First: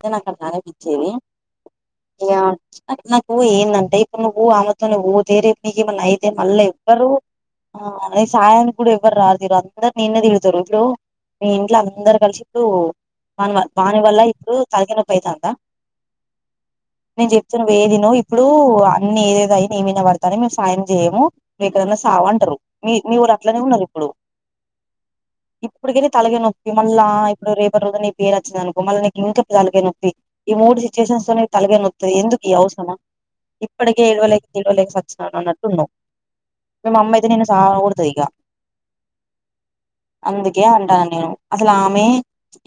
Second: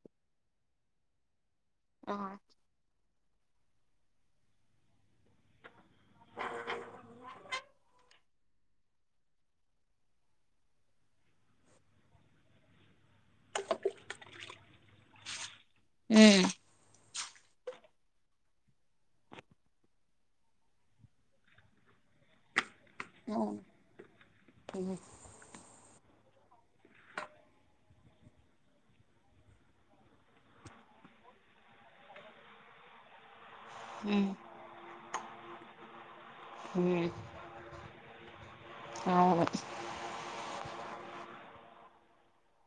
The నాక్కదానే బిచ్చేవి అవును ఇంకా నాకు ఏం కనిపియ్య నువ్వు ఆమెతోనిపోతే రేపు నీకు ఏమన్నా అయితే మళ్ల ఎవ్వరు ఆ ని సాయానికి కూడా ఎవ్వరు రారు అందరు నిన్నే డిదతరు ఇప్పుడు మీ ఇంట్లో అందరు కలిసి ఇప్పుడు మన వాని వల్ల ఇప్పుడు తలకాయనొప్పి అయితది ఉమ్ నేను చెపితే నువ్వు ఏది వినవు ఇప్పుడు అన్ని ఏదేదో అయ నీమీద పడతన్ని మేము సాయం చేయము నువ్వుక్కడ సావంటారు మీ మీ వోళ్ళో అట్లనే ఉన్నది ఇప్పుడు ఉ ఇప్పుటిక తలగనొప్పి మళ్ళా ఇప్పుడు రేపటి రోజు నీ పేరు వచ్చిందినుకో మళ్ళీ నీకు ఇంకా తలకాయ నొప్పి ఈ మూడు సిచ్యుయేషన్స్ తలగనొత్తది ఎందుకు ఈ అవసరమా ఇప్పటికే ఏడవలేక తడవలేక సచ్చినాను అన్నట్టు ఉన్నావు మే అమ్మయితే నిన్ను సవాగోడు ఇగా అవును ఏమి అంటనన్ను నేను అసలు ఆమె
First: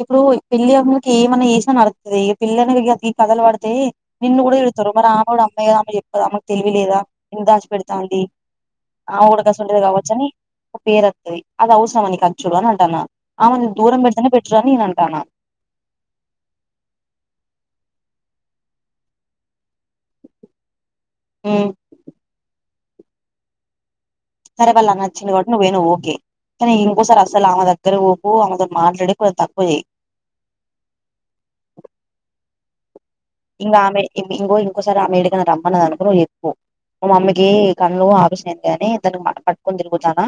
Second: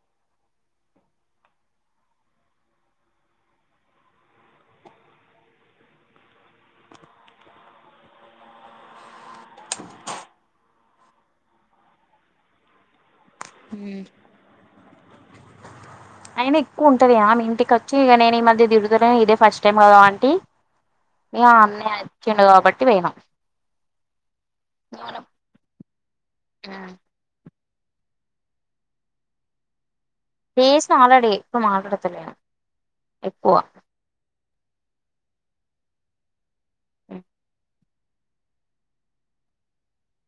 ఇప్పుడు పెళ్లి అమ్కి ఏమన్నా నడుతుంది ఇక పిల్లని ఈ కథలు పడితే నిన్ను కూడా తిడతారు మరి ఆమె గూడా అమ్మే కదా ఆమె చెప్పదీ ఆమె లేదా ఎం దాచి పెడతాంది ఆవుడు కూడా గసవంటిదే కావచ్చ అని ఒక పేరు వత్తది అది అవసరం నికి వచ్చుడు అని అంటాన్నా ఏమేనీ దూరం పెడితెనే బెటర్ అన్ని నేను అంటన్న అయినా ఎక్కువ ఉంటది ఆమె ఇంటికి వచ్చి ఇక నేను ఈ మధ్య తిడుత ఇదే ఫస్ట్ టైం కదా అంటి మీ ఉమ్ ఆమెన్ వచ్చిండు కాబట్టి పోయిన సరే వాళ్ళ అన్న వచ్చిన కాబట్టి నువ్వు పోయిన ఓకే కానీ ఇంకోసారి అసలు ఆమె దగ్ర గ్గర పోకు ఆమె తో మాట్లాడే కొ తక్కువ చెయ్ చేశా ఆల్రెడీ ఎక్కువ మాట్లడతలేను ఇంగా ఆమె ఇంగో ఇంకోసారి ఆమె ఏడికిన రమ్మన్నాది అనుకో నువ్వు చెప్పు మా మ్మమి కి కండ్లు ఆవేశనతాయిని దాని పట్టుకొని తిరుగుతాన్న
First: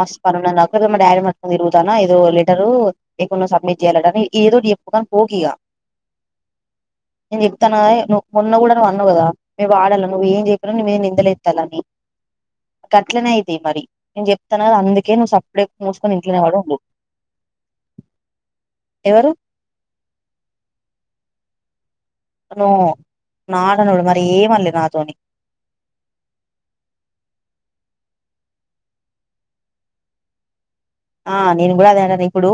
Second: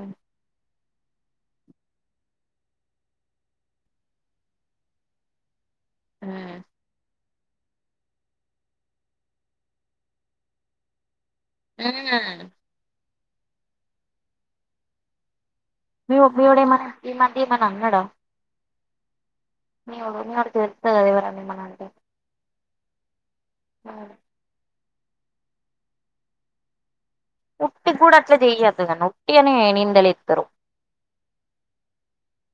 మస్తు పనున్నది నాకు మా డాడీ తిరుగుతన్న ఏదో లెటర్ ఎక్కన్నో సబ్మిట్ చేయాలని ఏదో ఒకటి చెప్పు గాని పోకిగా ఆ నేను చెప్తాన్న నువ్వు మొన్న కూడా అన్నావు కదా మేము వాడాల నువ్వు ఏం చెప్పినా నిందలే ఆ అట్లనే అయితాయి మరి నేను జెప్తున్న అందుకే నువ్వు సప్పుడు మీఓ మీఓడు ఏమన్న ఈ మధ్య ఏమన్నా అన్నడా ఎవరు మీఓడు మీఓడు తెలుత్తది గదా ఎవరన్నా ఏమన్నా అంటే నో నాడనడు మరి ఏమనల్లే నాతోని ఉట్టి గూడా అట్లా చెయొద్దు గాని ఉట్టిగనె నింద లేత్తరు ఆ నేను గూడా అదే అనేది ఇప్పుడు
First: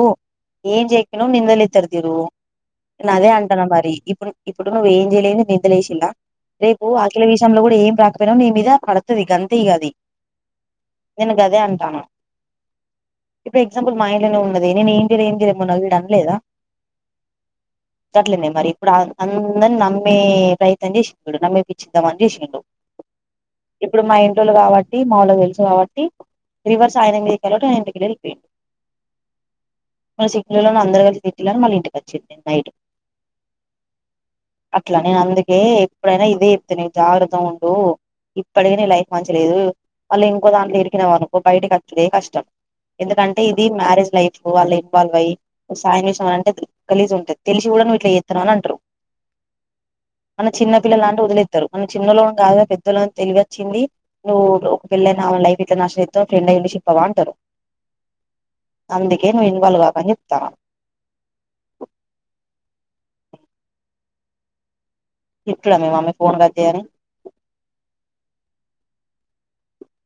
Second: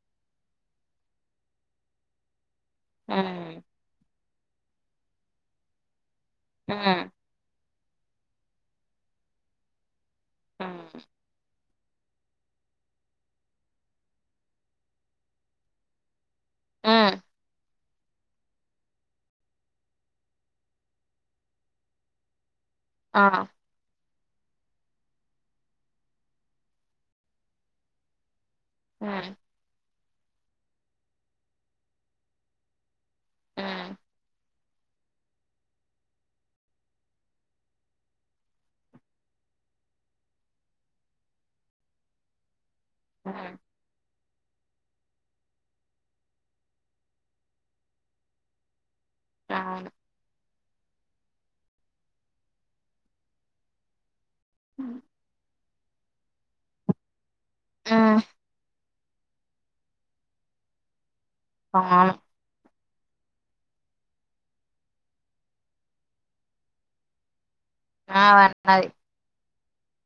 ఏం జెయ్యకపోయినా నిందలేత్తరు తిరు అదే అంటున్నా మరి ఇప్పుడు ఇప్పుడు నువ్వు ఏం జేయలే నిందలేషిర్లా రేపు ఆఖిల విషయంలో గూడా ఏం కాకపోయినా నీ మీద పడతది గంతే ఇగ అది నేను గదే అంటానా. ఇప్పుడు ఎగ్జాంపుల్ మా ఇంట్లోనే ఉన్నది. నేను ఏమ్ జేయలే జేయలే మొన్న వీడు అనలేదా. ఆ గట్లనే మరి ఇప్పుడు అందరిని నమ్మే ప్రయత్నం జేసిండు నమ్మేపిచ్చిద్దామని జూసిండు ఆ ఇప్పుడు మా ఇంటోళ్ళు గాబట్టి మా వోళ్ళకు దెలుసు కాబట్టి రివర్స్ ఆయన మీదకెళ్ళుటే ఇంట్లకెళ్ళి యెళ్ళిపోయిండు. ఉమ్ మన సిక్కులలో అందరూ కలిసి తిట్టిలని మళ్ళీ ఇంటికి వచ్చిండు నైట్ ఉమ్ అట్లా నేను అందుకే ఎప్పుడైనా ఇదే చెప్తా నీకు జాగ్రత్త ఉండు ఇప్పటికే నీ లైఫ్ మంచి లేదు మళ్ళ ఇంకో దాంట్లో ఇరికినవనుకో బయటకి వచ్చుడే కష్టం. ఎందుకంటే ఇది మ్యారేజ్ లైఫ్ వాళ్ళ ఇన్వాల్వ్ అయ్యి సాయం చేసినవ్ అని అంటే గలీజ్ ఉంటది తెలిసి గూడా నువ్ ఇట్లా జేస్తున్నాం అని అంటరు. అవును మనం చిన్నపిల్లలా అంటే వదిలేత్తరు. మనం చిన్నోలం గాదుగా పెద్దోలం తెలివి వచ్చింది. నువ్వు హ్మ్ ఒకపెళ్ళి అయిన ఆమె లైఫ్ ఇట్ల నాశనం చేస్తవ్ ఫ్రెండ్ అయి ఉండి చెప్పావా అంటరు. ఆ అందుకే నువ్వు ఇన్వాల్వ్ గాకు అని జెప్తున్న కాను తిట్లే మీ మమ్మీ ఫోన్ కట్ జేయ్ అని ఆ వన్నది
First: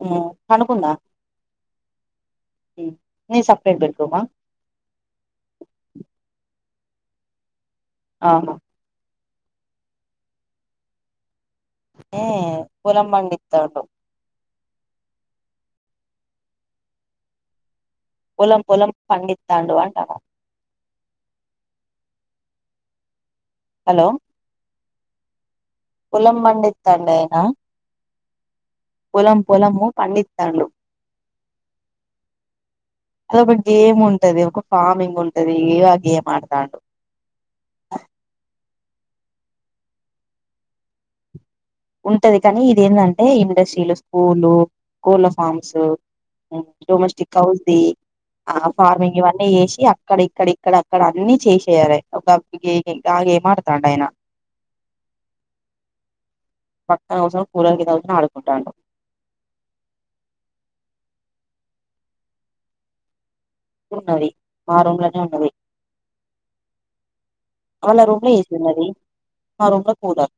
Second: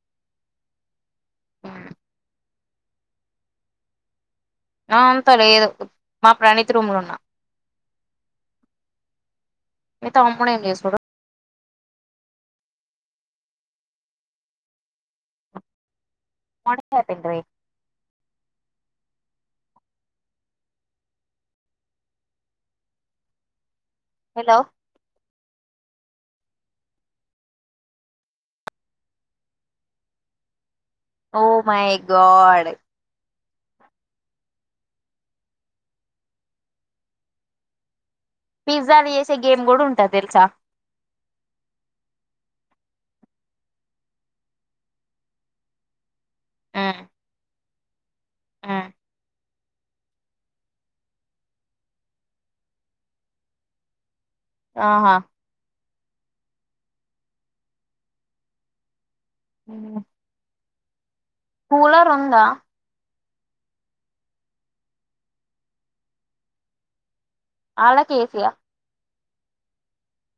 ఉమ్ పండుకుందా. ఉమ్. నీ సప్రేట్ బెడ్ రూమా ఆ అంత లేదు మా ప్రణిత్ రూమ్ లో ఉన్నా అవును మీ తమ్ముడు ఏం జేస్తుండు ఏ పొలం బండితుండు మాడికాయ్ తింటిరీ పొలం పొలం పండితాండు అంటున్న హలో పొలం పండితాం డాయనా పొలం పొలము పండితాండు ఓ మై గాడ్ అది ఒక గేమ్ ఉంటది. ఒక ఫార్మింగ్ ఉంటది. ఏదో ఆ గేమ్ ఆడతాండు. [inaudible] పిజ్జాలు చేసే గేమ్ గూడా ఉంటది దెలుసా ఉంటది కానీ ఇది ఏంటంటే ఇండస్ట్రీలు స్కూలు కోళ్ళ ఫామ్స్ ఉమ్, డొమెస్టిక్ హౌస్ ఆ ఉమ్. ఫార్మింగ్ ఇవన్నీ చేసి అక్కడ ఇక్కడ ఇక్కడ అక్కడ అన్నిీ చేసయార ఒక గా ఏ ఆడుతాడు ఆయన ఆహా పక్కన కూసోని కూలర్ కింద ఆడుకుంటాడు అ కూలర్ ఉందా ఉన్నది మా రూమ్ లోనే ఉన్నది వాళ్ళ ఆళ్ళకి రూమ్ లో ఏసీయా ఏసి ఉన్నది మా రూమ్ లో కూలర్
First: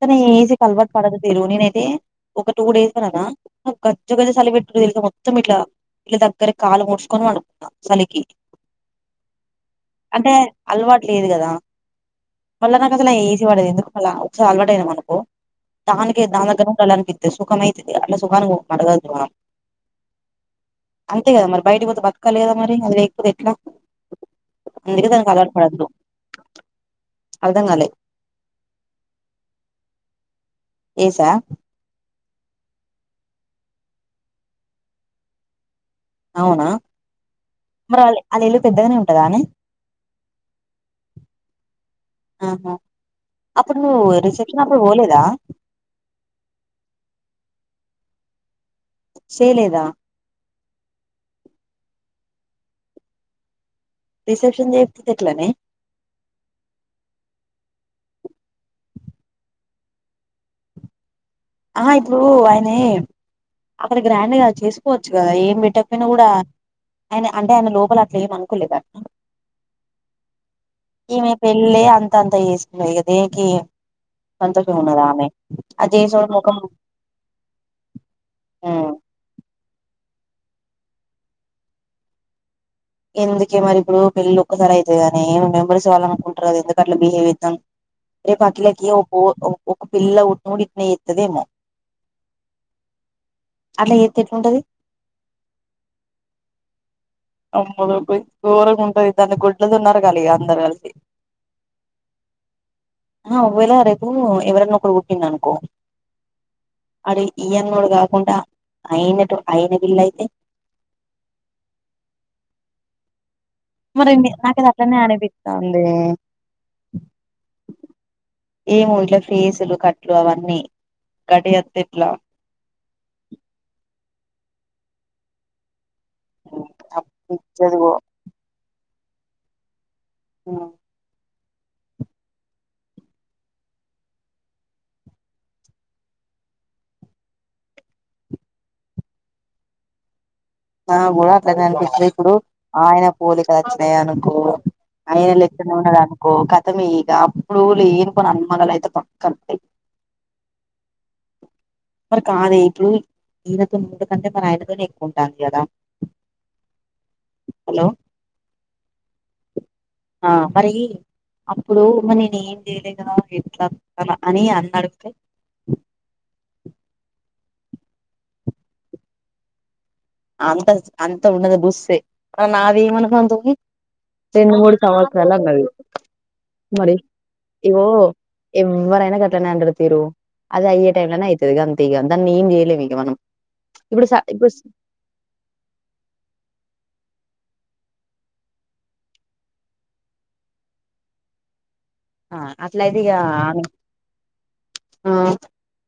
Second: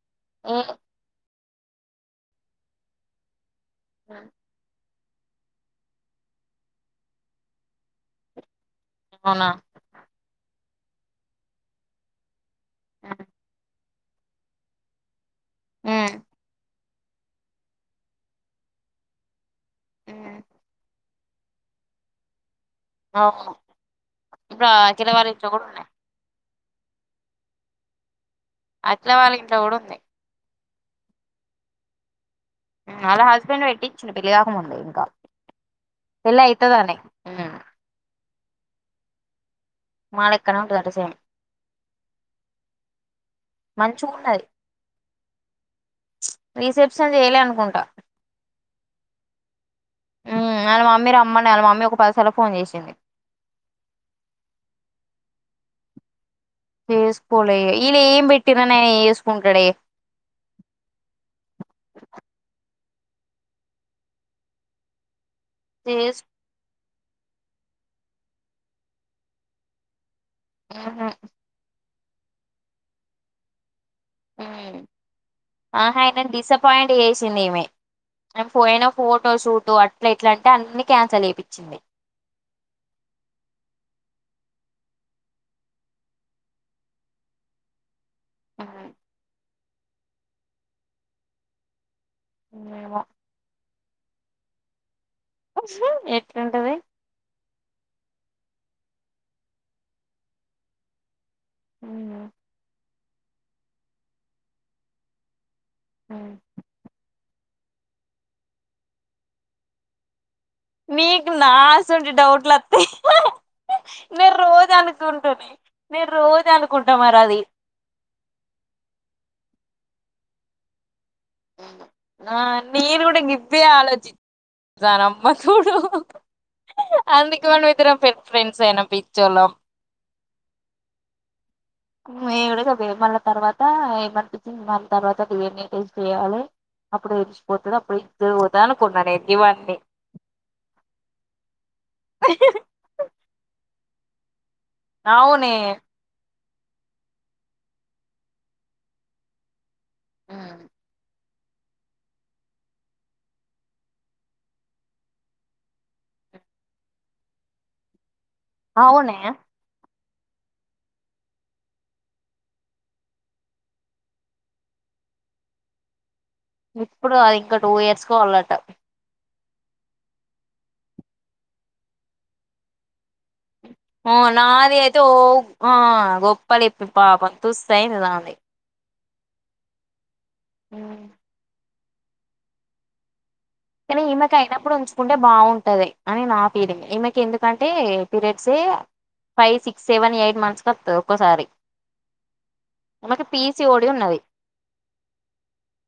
కానీ ఏసి ఏ కి అలవాటు పడొద్దు తీరు నేనైతే ఒక టూ డేస్ అదా ఉమ్, గజ్జగజ్జ చలి పెెట్టురు తెలుతే మొత్తం ఇట్లా ఇట్లా దగ్గర కాలు ముూచుకొని పడుకున్న చలికి అవునా అంటే అలవాటు లేదు కదా మళ్ళా నాకు అసలు ఉమ్, ఏసి పడదు ఎందుకు మళ్ళ ఒకసారి అలవాటు అయిన మనకు ఉమ్, దానికి దాని దగ్గర నుళ్ పెద్ద సుఖమైతది అట్లా సుఖం అడగొద్దు మనం హమ్ అంతే కదా మరి బయటికి పోతే బతకాలి కదా మరి అది లేకపోతే ఎట్లా అవును ఇప్పుడు ఆ అందుకే అఖిల వాళ్ళ దానికి ఇంట్లో అలవాటు కూడా పడద్దు ఉన్నాయి అర్థం కాలే అట్లా వాళ్ళకి ఇంట్లో కూడా ఉంది ఏస వాళ్ల హస్బెండ్ పెట్టిచ్చిండు పెళ్లి కాకముందే ఇంకా పెళ్లి అయితదనేే ఉన్నాడు అలా ఇల్లు పెద్దగానే ఉంటదా అనే మా లెక్కనే ఉంటది అంట సేమ్ ఆహా అప్పుడు నువ్వు మంచిగా ఉంటది రిసెప్షన్ అప్పుడు పోలేదా రిసెప్షన్ చేయాల అనుకుంటు బ సేయలేదా నాళ్ళ మమ్మీ రమ్మడి నళ్ళ మమ్మీ ఒక పదిసార్ ఫోన్ చేసింది రిసెప్షన్ చేయక పోతే ఎట్లనే చేసుకోలే వీళ్ళు ఏం పెట్టిర్రని ఆయన చేసుకుంటాడే ఆ ఇప్పుడు ఆయన అక్కడ గ్రాండ్ గా చేసుకోవచ్చు కదా ఏ పెట్టకపోయినా చేస్ కూడా ఆయన అంటే ఆయన లోపల అట్లా ఏమ అనుకోలే క మ్హు ఈమె పెళ్ళి అంత అంతా చేసుకున్నాయి ఇక దేనికి కొంత ఉన్నది ఆమె అజే స అపాయింట్ చేసింది ఈమె ఆ పోయిన ఉమ్, ఫోటోస్ ఫోటో అట్లా ఇట్లా అంటే అన్నీ క్యాన్సల్ చేయిించింది ఎందుకే మరి ఇప్పుడు పెళ్ళ ఒక్కసారి అవుతుంది కాని మెంబర్స్వాలనుకుంటారు కద ఎందుకు అట్లా బిహేవ్ చేస్తుండు రేపు అటిలకి ఉమ్ ఓ ఒక పిల్ల పుట్టిన ఇట్లనే చేరుతదేమో ఏమో అట్ల చేస్తే ఎట్లుంటది ఎట్లుంటది అమ రూపా ోరగా ఉంటుంది దాన్ని గొడ్డలితో నరకాలి ఇక అందరు కలిసి హమ్ ఆ వ్వేలా రేపు ఎవరనా ఒకరు పుట్టింది అనుకో అ అది ఈయన్నోడు కాకుండా అయినట్టు అయిన బిల్లు అయితే నీకు నా అసువంటి డౌట్లు వత్తై మరి నేను నాకది అట్లనే రోజనుకుంటను అనిపిస్తుంది నేను రోజ అనుకుంటా మరి అది ఏమో ఇట్ల ఫీజులు కట్లు అవన్నీ గటి అత్తే ఇట్లా ఆ నేను కూడా ఇవ్వే ఆలోచిస్థాన అమ్మ తోడు అందుకే పిచ్చదిగో మనమిద్దరం ఫ్రె ఫ్రెండ్స్ ఐనం పిచ్చోళ్ళం ఆ విడిగా మళ్ళ తర్వాత ఏమనిపించి మళ తర్వాత డీ ఎన్ ఏ టేస్ట్ చేయాలే అప్పుడు విలిచిపోతది అప్పుడు ఇదు పోదా అనుకున్నా ఇవన్ని నా కూడా అట్లానే అనిపిస్తుంది ఇప్పుడు ఆయన పోలికలు వచ్చినాయి అనుకో అయన అవునే లెక్కనే ఉన్నాడనుకో ఖతం ఇగ అప్పుడు లేనిపోని అనుమానాలు అయితే పక్క వత్తయ్ ఉ మరి కాదే ఇప్పుడు ఈయనతోని ఉండే కంటే మరి ఆయనతోనే ఎక్కువుం టాంది కదా హలో ఆవునే ఆ మరి అప్పుడు మరి నేను ఏం చేయలే కదా ఎట్లా అని అన్నడు ఇప్పుడు కాదు ఇంకా టూ ఇయర్స్కో వళ్ళట అంత అంత ఉండదు బుస్సే ఆ రెండు మూడు నాది అయితే ఓ సంవత్సరాలు అన్నది ఆ గొప్పలు ఇప్పి మరి పాపం తుస్ ఇగో అయింది దాంది ఎవ్వరైనా గట్లనే అంటరు తీరు అది అయ్యే టైం లోనే అయితది గంతే ఇగ దాన్ని ఏం చేయలేం ఇగ మనం ఇప్పుడు స ఇప్పుడు స చెప్పుకుంటే బాగుంటది అని నా ఫీలింగ్ ఈమెకి ఎందుకంటే periods five six seven eight months కస్తది ఒక్కసారి ఆ అట్లయితే ఇగ ఆమె ఉన్నది ఆ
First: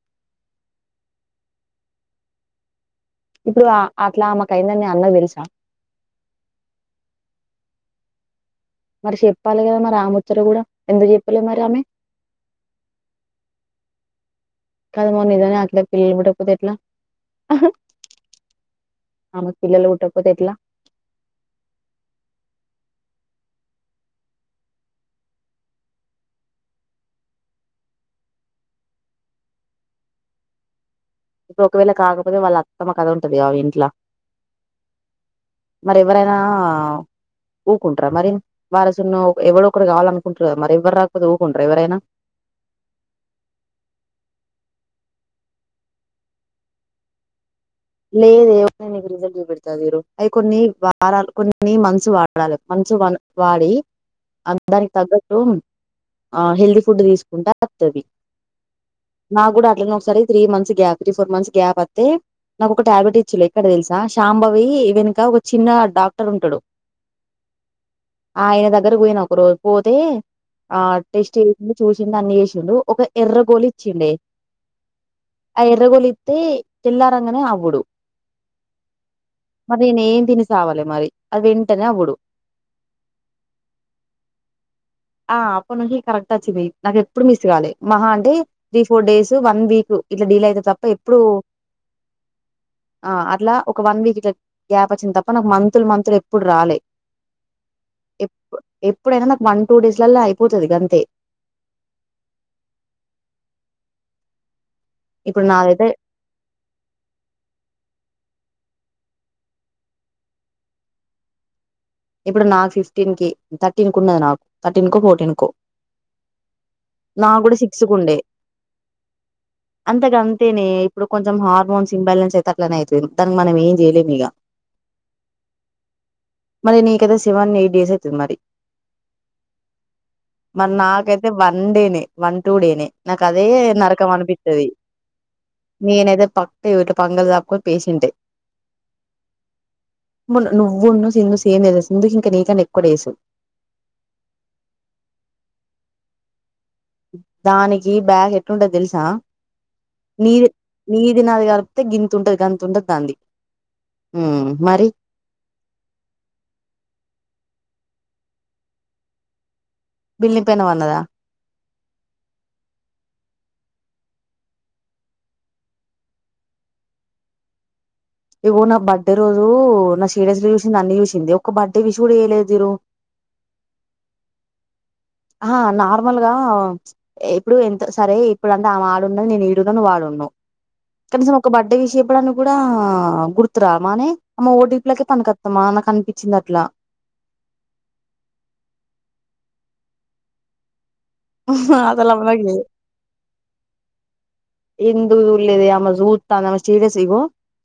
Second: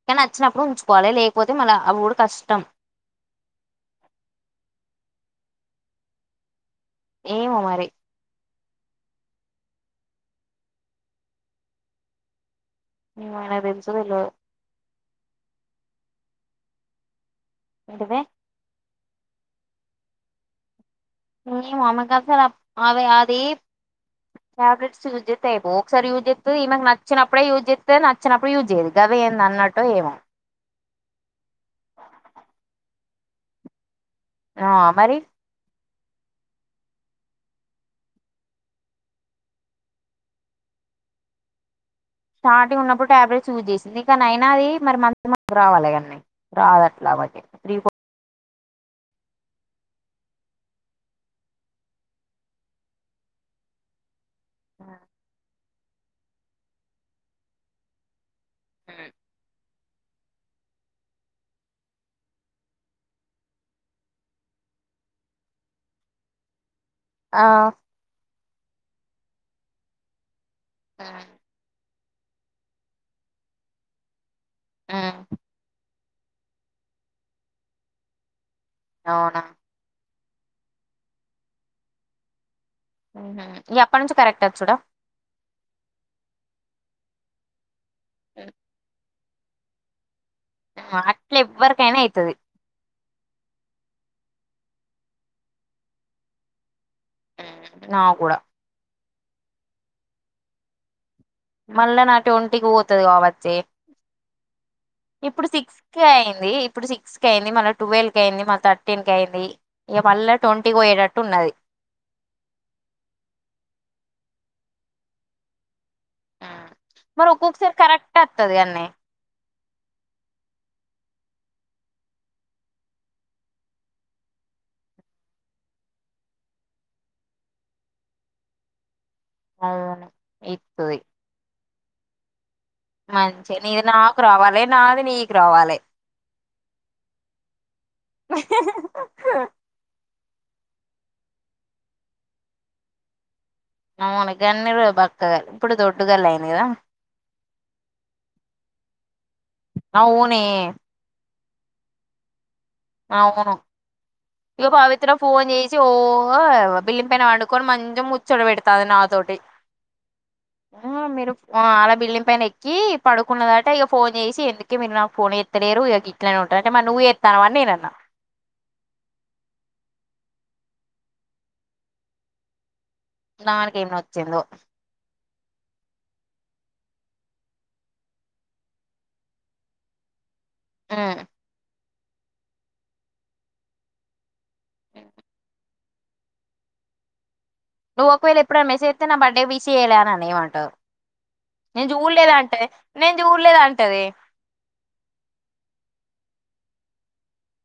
కానీ అచ్చినప్పుడు ఉంచుకోవాలి లేకపోతే మళ్ళ అవ్వుడు కష్టం ఇప్పుడు అట్లామకైందని అన్నకి తెలుసా ఏమో మరి మరి చెప్పాలి కదా మరి ఆ ముచ్చట కూడా ఎందుకు చెప్పలే మరి ఆమె ఆయనకు తెలుసో తెలవదో కాదు మరి నిజంగానే పిల్లలు పుట్టకపోతే ఎట్లా ఏంటిది ఆమెకు పిల్లలు పుట్టకపోతే ఎట్లా ఏమో ఆమెకసలు అత్ ఆమె అది ట్యాబ్లెట్ యూస్ చెత్తే అయిపోవు ఒకసారి యూజ్ చేస్తుంది ఈమెకు నచ్చినప్పుడే యూజ్ చెత్తది నచ్చనప్పుడు యూజ్యేదు గద ఏందన్నటో ఎమో ఇప్పుడు ఒకవేళ కాకపోతే వాళ్ళ అత్తమ్మ కథ ఉంటదిగా ఇంట్ల ఆ మరి మరి ఎవరైనా ఊకుంటార మరి వారసున్నో ఎవడొ ఒకరు కావాలనుకుంటారు కదా మరి ఎవ్వరు రాకపోతే ఊకుంటార ఎవరైనా స్టార్టింగ్ ఉన్నప్పుడు టాబ్లెట్స్ యూస్ చేసింది కానీ అయినా అది మరి మంత్లీ మంత్లీ రావాలి కాన్ని రాదట్లా ఒకటి త్రి లేదు అవి కొన్ని వారాలు కొన్ని మంత్స్ వాడాలి వాడి దానికి తగ్గట్టు ఆ హెల్దీ ఫుడ్ తీసుకుంటే అది వస్తది హ్మ్. నాకు కూడా అట్లనే ఒకసారి three months gap three four months gap అతే నాకు ఒక టాబ్లెట్ ఇచ్చిలు ఎక్కడ తెలుసా శాంబవి వెనుక ఒక చిన్న డాక్టర్ ఉంటడు ఆ ఆ ఆయన దగ్గర పోయిన ఒక రోజు పోతే ఆ హ్మ్ టెస్ట్ చేయకుండ చూసి చ్చిండు అన్ని ఏశిండు ఒక ఎర్రగోలు ఇచ్చిండే హ్మ్. ఆ ఎర్రగోలు ఇస్తే తెల్లారంగనే అవుడు అవునా అది నేన్ తిని సావలే మరి అది వెంటనే అవుడు హుహు. ఇగ అప్పటి నుంచి కరెక్ట్ వచ్చుడా ఆ అప్ప నుంచి కరెక్ట్ వచ్చింది నాకెప్పుడు మిస్ కాలే మహా అంటే three four days one week ఇట్లా డీల్ అయితది తప్ప ఎప్పుడు అట్లా ఎవ్వరికైనా అయితది ఆ అట్లా ఒక వన్ ఇట్ల గ్యాప్ వచ్చింది తప్ప నాకు మంతులు మంతులు ఎప్పుడు రాలే నా కూడా ఎప్పు ఎ ఎప్పుడైనా నాకు వన్ టూ డేస్లల అయిపోతది గంతే మళ్ళా నా ట్వంటీ కి పోతది కావచ్చె ఇప్పుడు సిక్స్ కి అయింది ఇప్పుడు సిక్స్ కి అయింది మన ట్వెల్వ్ కయింది మ థర్టీన్ కయింది ఇక మల్ల ట్వంటీకి పోయ్యేటట్టు ఉన్నది ఇప్పుడు నాకు ఫిఫ్టీన్ కి థర్టీన్ కు ఉన్నది నాకు థర్టీన్ కో ఫోర్టీన్ కో హ్మ్. మరి నా కూడా ఒక్కొక్కసారి సిక్స్ కరెక్ట్ కుండే వత్తది అన్నే అంతకంతేనే ఇప్పుడు కొంచెం హార్మోన్స్ ఇంబాలెన్స్ అయితట్లనే ఐతది దానికి మనం ఏం చేయలేం ఇక మరి నీకైతే సెవన్ ఎయిట్ డేస్ అయితది మరి అవును మరి ఇత్తది నాకైతే వన్ వండెనే వన్ టుడేనే నాకు అదే మంచి నీది నరకం నాకు రావాలే అనిపితది నాది నీకు రావాలే నేను ఏతే పక్క ఇట్ల ఇంగో పంగ కొన్ పేస్ ఇంటయ్ మొన్న నువ్వు ను సిందు సేమ కదా సిందుకి ఇంక నీకన ఎక్కుడ డేసు అవును గన్నీరు బక్కగా ఇప్పుడు దొడ్డు గలి అయింది కదా దానికి బ్యాగ్ ఎట్టుంటది తెలుసా అవునే నీది నీది నాది గలుప్ తె గింతుంటది గతుంటది దాంది ఉమ్ ఇక మరి పవిత్ర ఫోన్ చేసి ఓ బిల్లిం పైన వండుకొని మంచి ఇగ ముచ్చడ పెడతాంది నా తోటి బిల్లి పైన వన్నదా ఊ అళ బిల్డింగ్ పైన ఎక్కి పడుకున్నదట ఇక ఫోన్ చేసి ఎందుకె మీరు నాకు ఫోన్ ఎత్తలేరు ఇక ఇట్నే ఉంట అంటే మరి నువు ఎస్తనవ అని నేనన్న ఇగో నా బర్త్డే రోజు నా సీడస్ లు చూసింది అన్ని చూసింది ఒక్క బర్త్డే విష్ కూడా చేయ లేదు ఇరు దానికేం నొచ్చిందో ఆహా నార్మల్ గా ప్చ్ ఇప్పుడు ఎంత సరే ఇప్పుడంతా అమ ఆడున్నది నేను ఈడున నువ్ ఆడున్నవ్ ఉమ్ కనీసం ఒక బర్త్ డే విష్ చెప్ ప్పడనికి కూడా గుర్తురామానే అమ్మ ఓడటిపులకే పనికొస్తామా అ నాకు అనిపించింది అట్లా [inaudible] నువ్వు ఒకవేళ ఎప్పుడు మెస్ ఏతే నా బర్డే బిస్ చేయాల అని అను ఏమంటదో నేను అసలు అమ్మకి చూలేదంటే నేను చూడలేదంటది ఎందుకు జూలేదే అమ జూతాంది అమ స్టేటస్ ఇగో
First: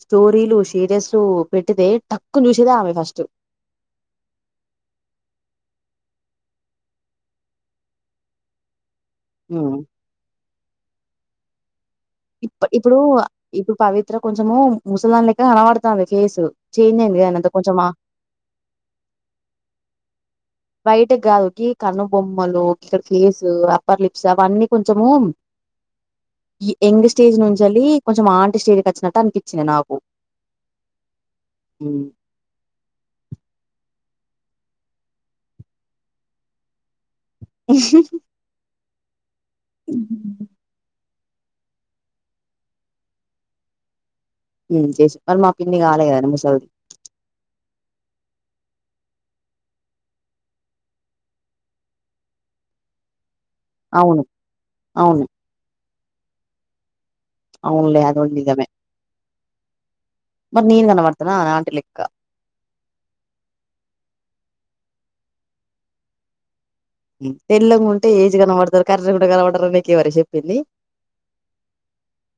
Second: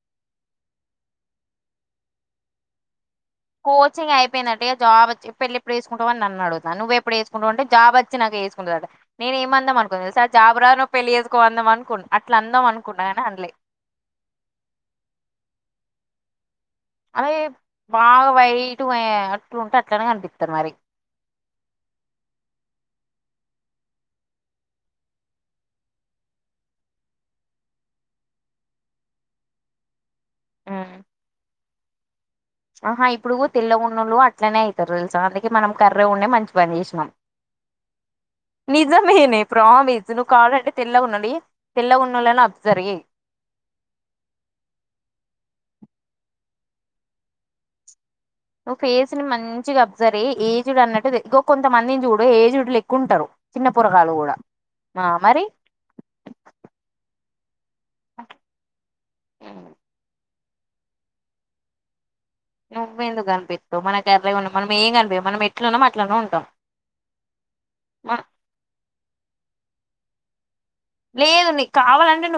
స్టోరీలు సీరియస్లు పెట్టితే టక్కు చూసేదామె ఫస్ట్ కోచింగ్ అయిపోయిందట ఇగా జాబ్ వచ్చి పెళ్లి ఎప్పుడు చేసుకుంటవని నన్నడుగుతంది నువ్వప్పుడు చేసుకుంటవు అంటే జాబ్ వచ్చి నాకు చేసుకుంటదటా నేను ఉమ్ ఏమందమనుకున్నా తెలుసా జాబ్ రాదు పెళ్లిచేసుకోవు అందాం అనుకు ఇప్పు ఇప్పుడు ఇప్పుడు పవిత్ర కొంచము ముసల్దానిలెక్క కనబడుతాంది ఫేసు. అది బాగా వైటు అయే అట్లుంటే అట్లనే కనిపి వైటుకి కాదు గి కనుబొమ్మలు గిక్కడ ఫేసు, అప్పర్ లిప్స్ అవన్నీ కొంచము ఈ ఎంగ్స్టేజ్ నుంచెలి కొంచెం ఆంటిస్టేజ్కి వచ్చినట్టు అనిపిచ్చింది నాకు. ఆ హ్ ఆహా ఇప్పుడు తెల్లగున్నోళ్ళు అట్లనే అయితరు తెలుసా. అందుకే మనం కర్రెగ ఉండే మంచిపని చేసినం. అ నిజమేనే ప్రామీస్ నువ్వు కావలంటే తెల్లగా ఉం డి తెల్లగున్నోలని అబ్జర్వ్ చేయి. ఉ చేశి మరి మా పిన్ని కాలేదు కదే ముసల్ది. నువ్వు ఫేసుని మంచిగా అబ్జర్వ్ చెయ్యి ఏజ్డ్ అన్నట్టు ఇగో కొంతమందిని చూడు ఏజ్డ్ లెక్కుంటరు. చిన్న పొరగాల్లు అవును కూడా ఆ అవును మరి. అవునులే అది కూడ నిజమే. మరి నేను కనపడ్తనానే ఆంటి లెక్కా. నువ్వు ఎందుకు కనిపిత్తవు. మనం కర్రెగున్నం మనం ఏం కనిపియం మనం ఎట్లున్నం అట్లనే ఉంటం. తెల్లగా ఉంటే ఏజ్ కనబడతరు, కర్రెగ ఉంటే కనపడరు అని నీకు ఎవరె చెప్పింది. లేదు నీకు కావాలంటే నువ్వు